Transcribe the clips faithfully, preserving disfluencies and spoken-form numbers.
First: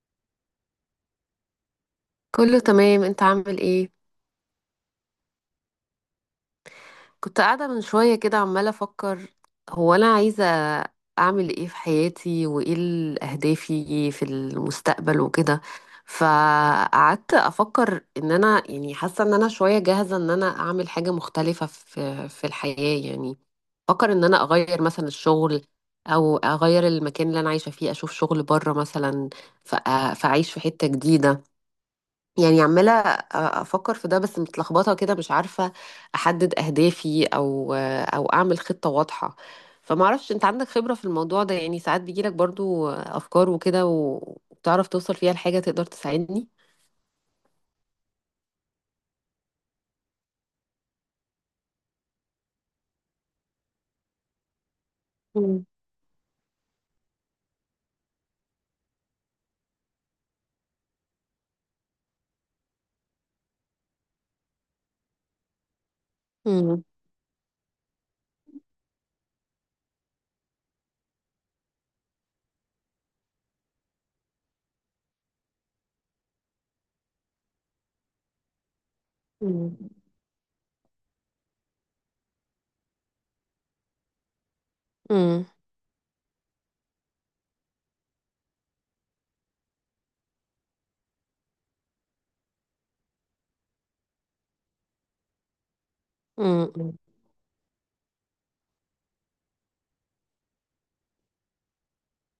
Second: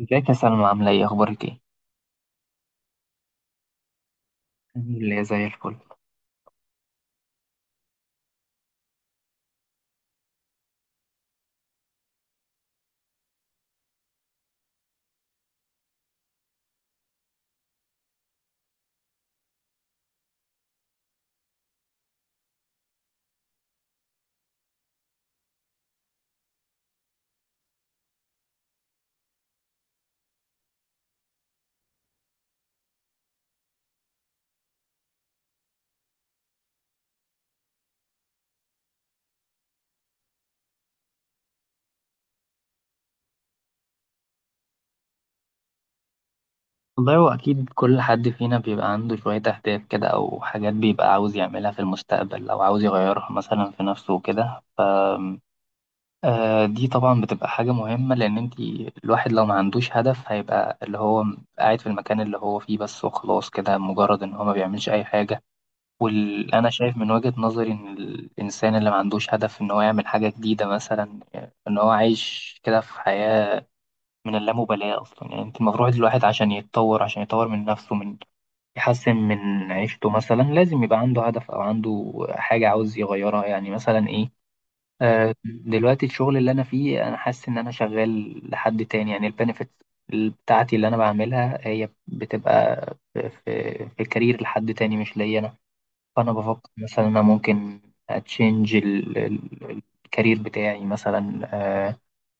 ازيك يا سلمى عاملة ايه اخبارك ايه؟ كله تمام، انت عامل ايه؟ اللي زي الفل. كنت قاعدة من شوية كده عمالة افكر، هو انا عايزة اعمل ايه في حياتي، وايه ال- اهدافي في المستقبل وكده. فقعدت افكر ان انا يعني حاسة ان انا شوية جاهزة ان انا اعمل حاجة مختلفة في في الحياة يعني. افكر ان انا اغير مثلا الشغل، او اغير المكان اللي انا عايشة فيه، اشوف شغل بره مثلا. فأ- فاعيش في حتة جديدة. يعني عمالة أفكر في ده، بس متلخبطة كده مش عارفة أحدد أهدافي أو أو أعمل خطة واضحة. فمعرفش، أنت عندك خبرة في الموضوع ده؟ يعني ساعات بيجيلك برضو أفكار وكده، وبتعرف توصل فيها لحاجة، تقدر تساعدني؟ والله هو اكيد كل حد فينا بيبقى عنده شوية اهداف كده او حاجات بيبقى عاوز يعملها في المستقبل او عاوز يغيرها مثلا في نفسه وكده. أم، مم. آه، دي طبعا بتبقى حاجة مهمة لان انت الواحد لو ما عندوش هدف هيبقى اللي هو قاعد في المكان اللي هو فيه بس وخلاص كده مجرد ان هو ما بيعملش اي حاجة. وانا مم. شايف من وجهة نظري ان الانسان اللي ما عندوش هدف ان هو يعمل حاجة جديدة مثلا، ان هو عايش كده في حياة من اللامبالاة أصلا. يعني أنت المفروض الواحد عشان يتطور، عشان يطور من نفسه، من يحسن من مم. عيشته مثلا لازم يبقى عنده هدف أو عنده حاجة عاوز يغيرها، يعني مثلا إيه. آه، مم. دلوقتي الشغل اللي أنا فيه أنا حاسس إن أنا شغال لحد تاني، يعني البنفيت بتاعتي اللي أنا بعملها هي بتبقى في, في, في كارير لحد تاني مش ليا أنا. فأنا بفكر مم. مثلا أنا ممكن أتشنج الكارير بتاعي مثلا. آه،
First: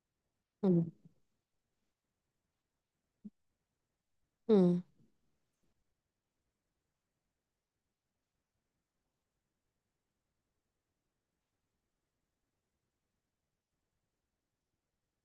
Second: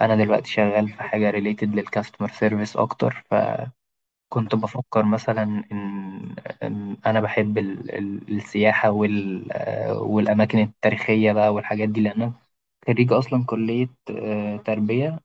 انا دلوقتي شغال مم. في حاجه ريليتد للكاستمر سيرفيس اكتر، فكنت مم. بفكر مثلا ان إن انا بحب ال- ال- السياحه وال آه، والاماكن التاريخيه بقى والحاجات دي، لان انا خريج اصلا كليه آه، تربيه،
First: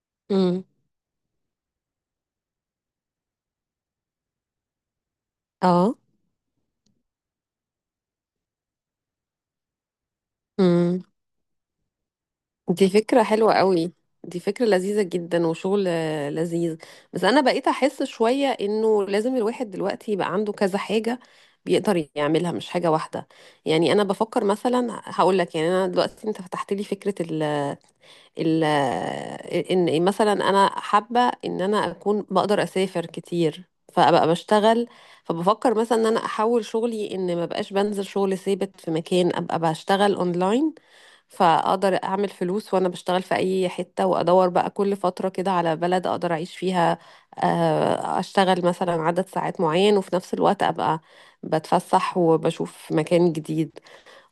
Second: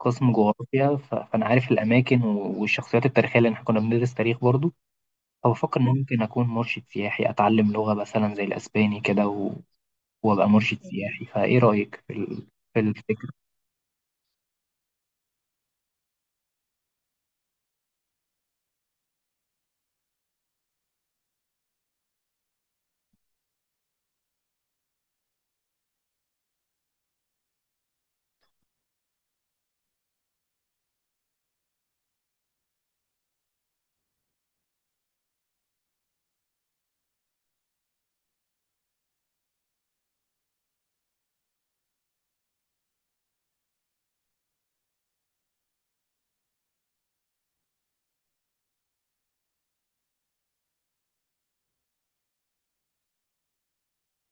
قسم مم. جغرافيا. ف- فانا عارف الاماكن و- والشخصيات التاريخيه لان احنا كنا بندرس تاريخ برضو. فبفكر ان اه، ممكن اكون مرشد سياحي، اتعلم لغه مثلا زي الاسباني كده و- وابقى مرشد سياحي. فايه رايك في ال- في دي فكرة الفكره؟ حلوة قوي. دي فكرة لذيذة جدا وشغل آه، لذيذ. بس أنا بقيت أحس شوية إنه لازم الواحد دلوقتي يبقى عنده كذا حاجة بيقدر يعملها، مش حاجة واحدة. يعني أنا بفكر مثلا هقول لك، يعني أنا دلوقتي أنت فتحت لي فكرة ال ال إن مثلا أنا حابة إن أنا أكون بقدر أسافر كتير فأبقى بشتغل. فبفكر مثلا إن أنا أحول شغلي، إن ما بقاش بنزل شغل ثابت في مكان، أبقى بشتغل أونلاين. فاقدر اعمل فلوس وانا بشتغل في اي حتة، وادور بقى كل فترة كده على بلد اقدر اعيش فيها. آه، اشتغل مثلا عدد ساعات معين، وفي نفس الوقت ابقى بتفسح وبشوف مكان جديد.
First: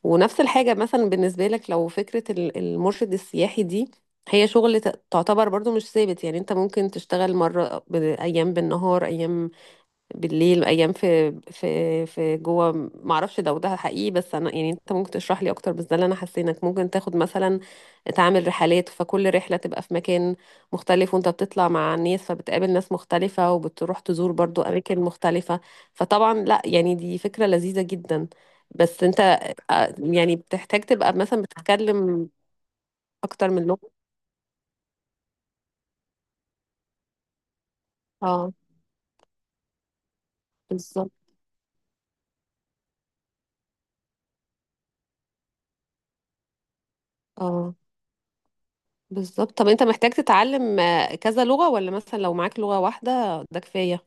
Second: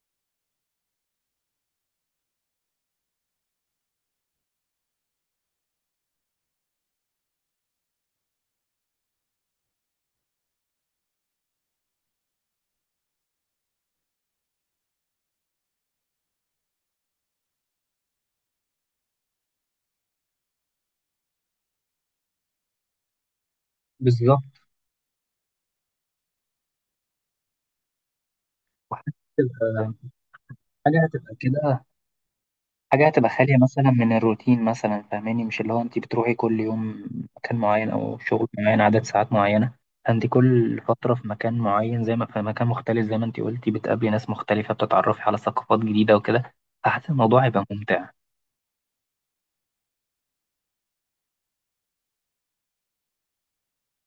ونفس الحاجة مثلا بالنسبة لك، لو فكرة ال- المرشد السياحي دي هي شغل ت- تعتبر برضو مش ثابت، يعني انت ممكن تشتغل مرة ب- ايام بالنهار ايام بالليل ايام في في في جوه. ما اعرفش ده وده حقيقي، بس انا يعني انت ممكن تشرح لي اكتر، بس ده اللي انا حسينك ممكن تاخد مثلا، تعمل رحلات، فكل رحله تبقى في مكان مختلف وانت بتطلع مع الناس، فبتقابل ناس مختلفه وبتروح تزور بالظبط، برضو اماكن مختلفه. فطبعا لا، يعني دي فكره لذيذه جدا. بس انت وحتى آه، يعني بتحتاج حاجة تبقى هتبقى مثلا كده بتتكلم حاجة هتبقى اكتر خالية من مثلا لغه. من الروتين مثلا، فاهماني؟ مش اللي هو انت بتروحي كل يوم مكان معين او شغل اه، معين عدد ساعات معينة. انت كل بالظبط. فترة في مكان معين، زي ما في مكان مختلف زي ما انت قلتي بتقابلي ناس مختلفة، بتتعرفي على ثقافات جديدة وكده. فحاسس الموضوع هيبقى اه، ممتع. بالظبط. طب انت محتاج تتعلم آه، كذا لغة، ولا مثلا لو معاك لغة واحدة ده كفاية؟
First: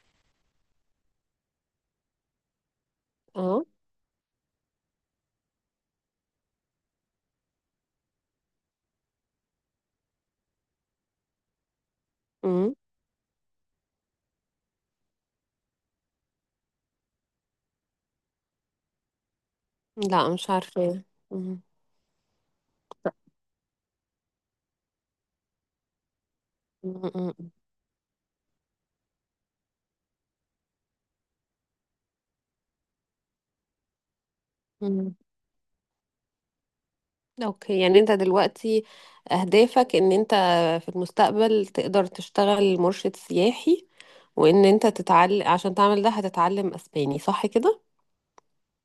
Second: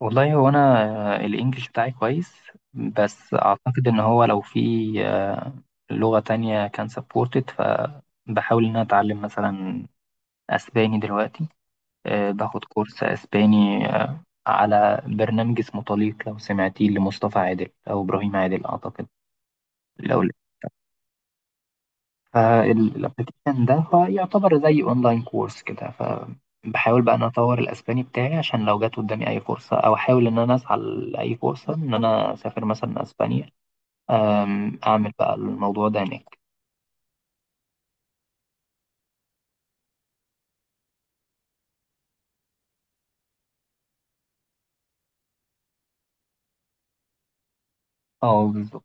والله هو انا آه، الانجليش بتاعي كويس، بس اه. اعتقد ان هو لو في آه، لغة تانية كان سبورتد. فبحاول ان انا اتعلم مثلا اسباني دلوقتي. آه، باخد امم كورس اسباني آه، على برنامج اسمه طليق، لو سمعتيه، لمصطفى عادل او ابراهيم عادل اعتقد. لو لا، مش عارفة. مم. فالابلكيشن ده هو يعتبر زي اونلاين كورس كده، مم. فبحاول بقى ان أنا مم. اطور الاسباني بتاعي عشان لو جت قدامي اي فرصه، او احاول ان انا اسعى لاي فرصه ان انا اسافر مثلا اسبانيا. آم، اعمل مم. بقى الموضوع ده هناك. اوكي، يعني انت دلوقتي اهدافك ان انت في المستقبل تقدر تشتغل مرشد سياحي، وان انت تتعلم عشان تعمل ده هتتعلم اسباني، صح كده؟ اه بالظبط.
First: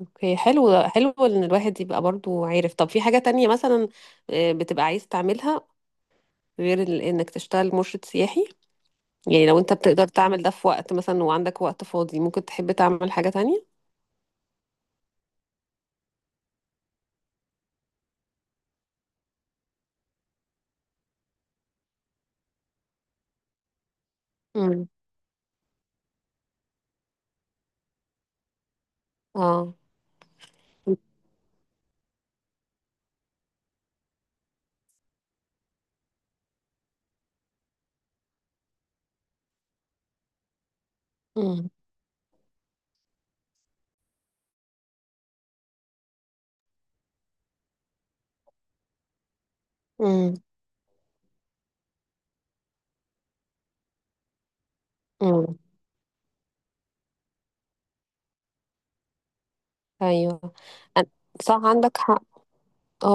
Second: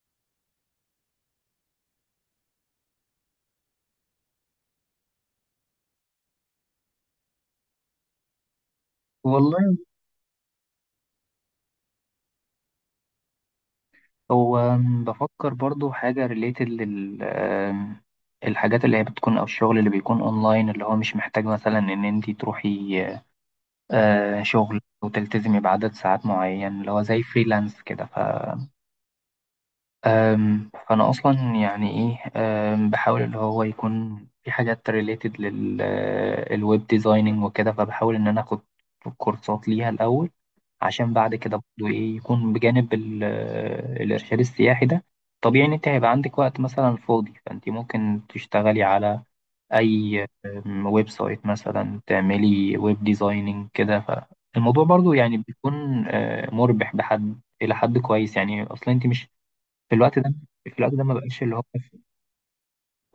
اوكي، حلو حلو ان الواحد يبقى برضو عارف. طب في حاجة تانية مثلا آه، بتبقى عايز تعملها غير ال- انك تشتغل مرشد سياحي؟ يعني لو انت والله بتقدر تعمل ده في وقت مثلا، وعندك وقت فاضي ممكن تحب تعمل حاجة تانية. هو أم، بفكر برضو حاجة ريليتد لل أم، الحاجات اللي هي بتكون أو الشغل اللي بيكون أونلاين، اللي هو مش محتاج مثلا إن أنتي تروحي آه، شغل امم. وتلتزمي بعدد ساعات معين، اللي هو زي فريلانس كده. ف اه. أم، فأنا أصلا يعني إيه، أم، بحاول اللي هو يكون في حاجات ريليتد للويب ديزايننج وكده. فبحاول إن أنا آخد كورسات ليها الأول عشان بعد كده امم. برضه ايه يكون بجانب ال- آه، الارشاد السياحي ده. طبيعي ان انت هيبقى عندك وقت مثلا فاضي، فانت ممكن تشتغلي على اي امم. أم، ويب سايت مثلا، تعملي ويب ديزايننج كده. فالموضوع برضو يعني امم. بيكون آه، مربح بحد الى حد كويس، يعني اصلا انت مش في الوقت ده ايوه. في الوقت أن- ده ما بقاش اللي صح، هو عندك حق.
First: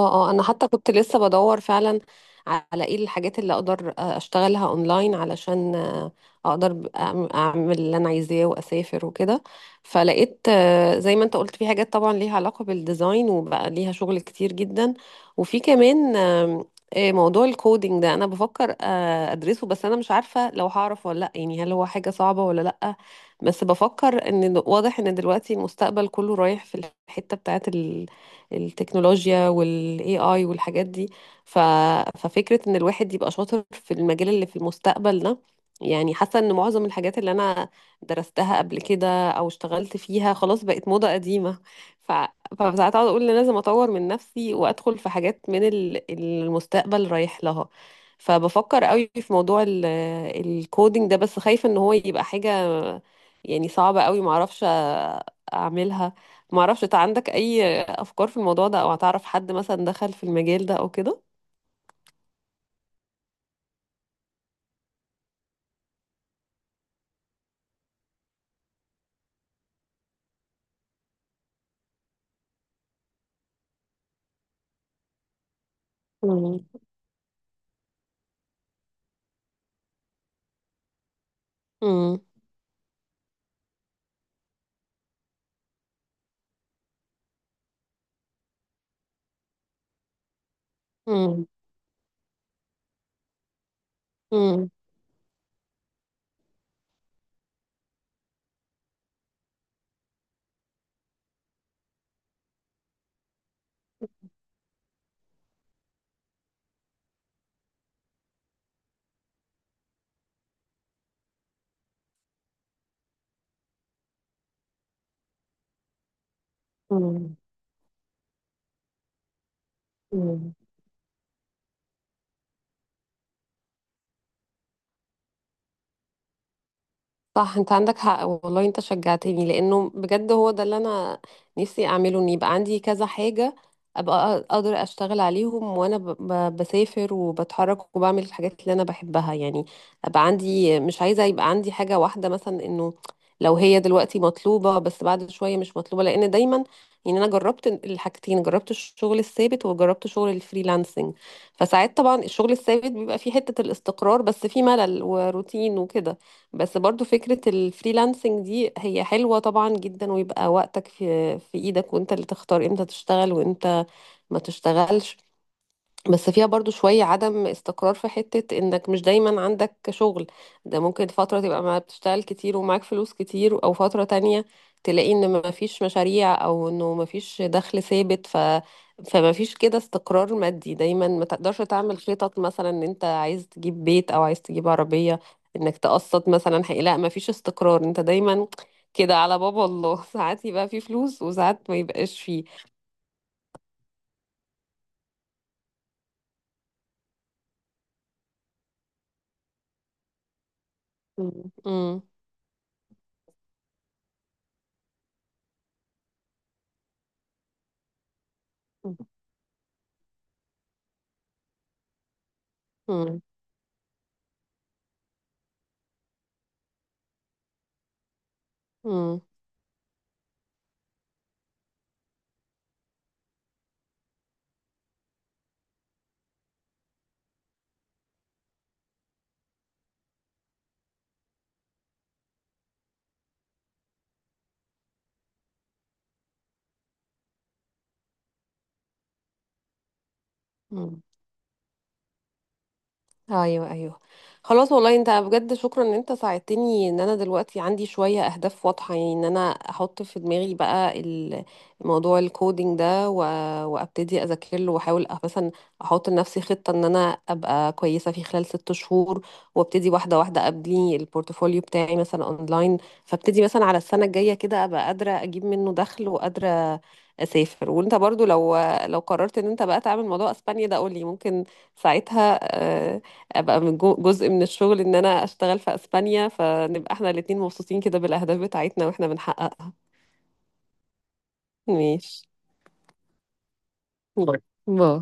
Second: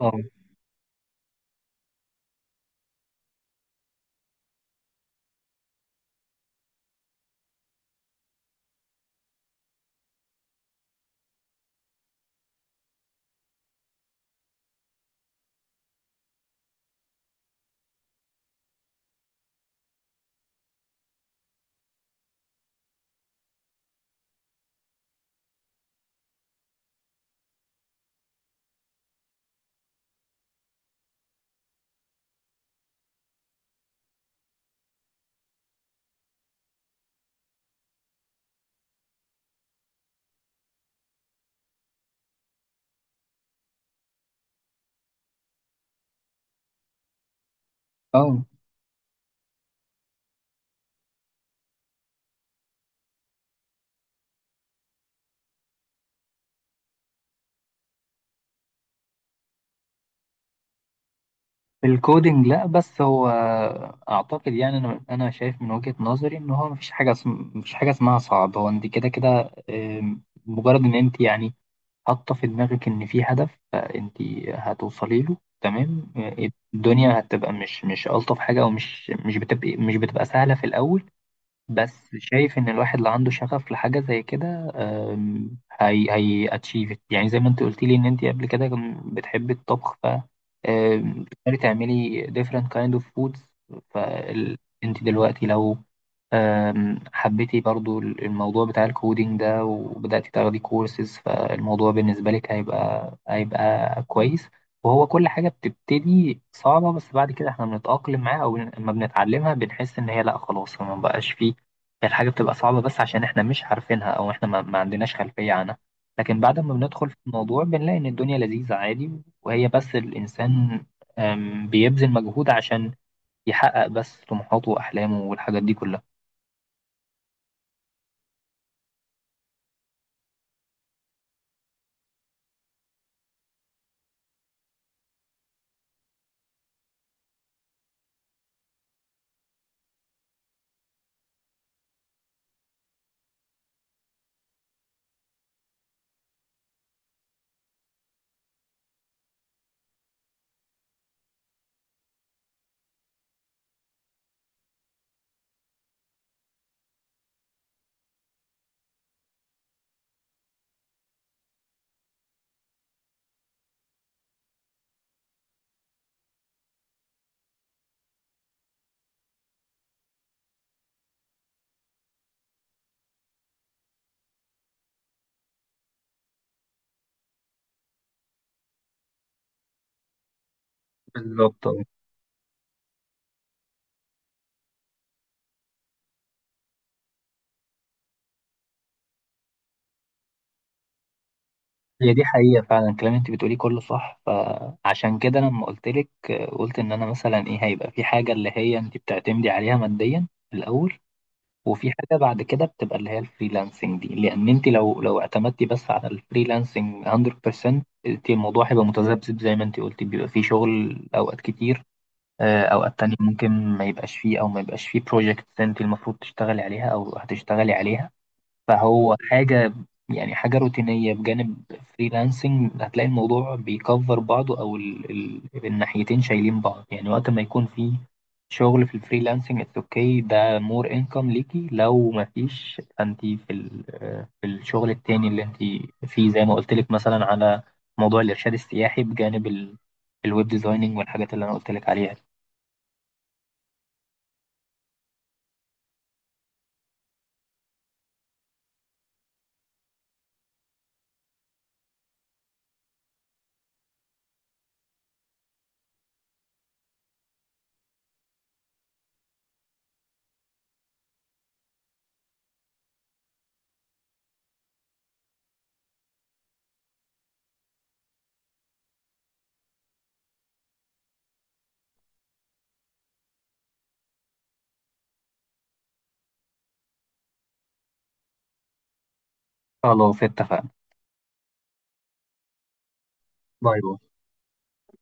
اه اه، انا حتى كنت لسه بدور فعلا على ايه الحاجات اللي اقدر آه، اشتغلها اونلاين، علشان آه، اقدر ب- أعم- اعمل اللي انا عايزاه واسافر وكده. فلقيت آه، زي ما انت قلت في حاجات طبعا ليها علاقة بالديزاين وبقى ليها شغل كتير جدا. وفي كمان آم، آه، موضوع الكودينج ده، انا بفكر آه، ادرسه، بس انا مش عارفة لو هعرف ولا لا، يعني هل هو حاجة صعبة ولا لا. بس بفكر ان واضح ان دلوقتي المستقبل كله رايح في الحتة بتاعت التكنولوجيا والاي اي والحاجات دي. ف... ففكرة ان الواحد يبقى شاطر في المجال اللي في المستقبل ده، يعني حاسة ان معظم الحاجات اللي انا درستها قبل كده او اشتغلت فيها خلاص بقت موضة قديمة. ف... فساعات اقعد اقول إن لازم اطور من نفسي وادخل في حاجات من ال- المستقبل رايح لها. اه. فبفكر قوي في موضوع ال- الكودينج ده، بس خايفة ان هو يبقى حاجة يعني صعبة قوي معرفش اعملها. معرفش، انت عندك اي افكار في الموضوع ده، او هتعرف حد مثلا دخل في المجال ده او كده؟ الكودينج لا، بس هو اعتقد، يعني انا انا شايف من وجهة نظري ان هو مفيش حاجه اسم... مفيش حاجه اسمها صعب. هو انت كده كده آم، مجرد ان انت يعني حاطه في دماغك ان في هدف فانت هتوصلي له تمام. آه، مم. الدنيا هتبقى مش مش الطف حاجه، او مش مش بتبقى مش بتبقى سهله في الاول، بس مم. شايف ان الواحد اللي عنده شغف لحاجه زي كده. أم، هي هي اتشيفت، يعني زي ما انت قلت لي ان انت قبل كده كم- بتحبي الطبخ. ف أم، مم. بتقدري تعملي different kind of foods. مم. فانت دلوقتي لو أم، حبيتي برضو الموضوع بتاع الكودينج ده وبدأتي تاخدي كورسز، فالموضوع بالنسبة لك هيبقى هيبقى كويس. وهو كل حاجة بتبتدي صعبة، بس بعد كده احنا بنتأقلم معاها أو لما بنتعلمها بنحس إن هي لأ خلاص ما بقاش فيه. الحاجة بتبقى صعبة بس عشان احنا مش عارفينها او احنا ما, ما عندناش خلفية عنها، لكن بعد ما بندخل في مم. الموضوع بنلاقي ان الدنيا لذيذة عادي. وهي بس مم. الانسان أم، بيبذل مجهود عشان يحقق بس طموحاته واحلامه والحاجات دي كلها. صح، انت عندك حق والله، انت شجعتني لانه بجد هو ده اللي انا نفسي اعمله، ان يبقى عندي كذا حاجة ابقى اقدر اشتغل عليهم وانا ب- ب- بسافر وبتحرك وبعمل الحاجات اللي انا بحبها يعني. ابقى عندي، مش عايزة يبقى عندي حاجة واحدة مثلا، انه لو هي دلوقتي مطلوبة بس بعد شوية مش مطلوبة، لان دايما يعني انا جربت الحاجتين، جربت الشغل الثابت وجربت شغل الفريلانسنج. فساعات طبعا الشغل الثابت بيبقى فيه حتة الاستقرار، بس فيه ملل وروتين وكده. بس برضو فكرة الفريلانسنج دي هي حلوة طبعا جدا، ويبقى وقتك في في ايدك، وانت اللي تختار امتى تشتغل وامتى ما تشتغلش. بس فيها برضو شوية عدم استقرار في حتة انك مش دايما عندك شغل، ده ممكن فترة تبقى ما بتشتغل كتير ومعاك فلوس كتير، او فترة تانية تلاقي ان ما فيش مشاريع، او انه ما فيش دخل ثابت. ف فما فيش كده استقرار مادي، دايما ما تقدرش بالظبط آه. تعمل خطط مثلا ان انت عايز تجيب بيت او عايز تجيب عربية، انك تقسط مثلا. حقيقة لا، ما فيش استقرار، انت دايما كده على باب الله ساعات يبقى في فلوس وساعات ما هي يبقاش دي فيه. حقيقة فعلا، الكلام اللي انت بتقوليه كله صح. فعشان كده لما قلت لك آه، قلت ان انا مثلا ايه هيبقى في حاجة اللي هي انت بتعتمدي عليها ماديا في الاول، وفي مم. حاجة بعد كده بتبقى اللي هي الفريلانسنج دي. لأن أنت لو لو اعتمدتي بس على الفريلانسنج مية في المية، أنت الموضوع هيبقى متذبذب زي ما أنت قلتي. بيبقى فيه شغل أوقات كتير، آه، أوقات تانية مم. ممكن ما يبقاش فيه، أو ما يبقاش فيه بروجكت أنت المفروض تشتغلي عليها أو هتشتغلي عليها. فهو مم. حاجة، يعني حاجة روتينية بجانب فريلانسنج، هتلاقي الموضوع بيكفر بعضه، أو ال ال الناحيتين شايلين بعض. يعني وقت ما يكون في شغل في الفريلانسنج اتس اوكي، ده مور انكم ليكي. لو ما فيش فانت في ال في الشغل التاني اللي انت فيه، زي ما قلت لك مثلا، على موضوع الإرشاد السياحي بجانب ال الويب ديزايننج مم. والحاجات اللي انا قلت لك عليها. ايوه، ايوه. خلاص، والله انت بجد شكرا ان انت ساعدتني، ان انا دلوقتي عندي شويه اهداف واضحه، يعني ان انا احط في دماغي بقى ال- موضوع الكودينج ده و... وابتدي اذاكر له، واحاول أ- مثلا احط لنفسي خطه ان انا ابقى كويسه في خلال ست شهور، وابتدي واحده واحده ابني البورتفوليو بتاعي مثلا اونلاين. فابتدي مثلا على السنه الجايه كده ابقى قادره اجيب منه دخل وقادره اسافر. وانت برضو لو لو قررت ان انت بقى تعمل موضوع اسبانيا ده قولي، ممكن ساعتها آه، ابقى من جو- جزء من الشغل ان انا اشتغل في اسبانيا، فنبقى احنا الاتنين مبسوطين كده بالاهداف بتاعتنا واحنا بنحققها. خلاص اتفقنا. ماشي. باي باي. باي. باي.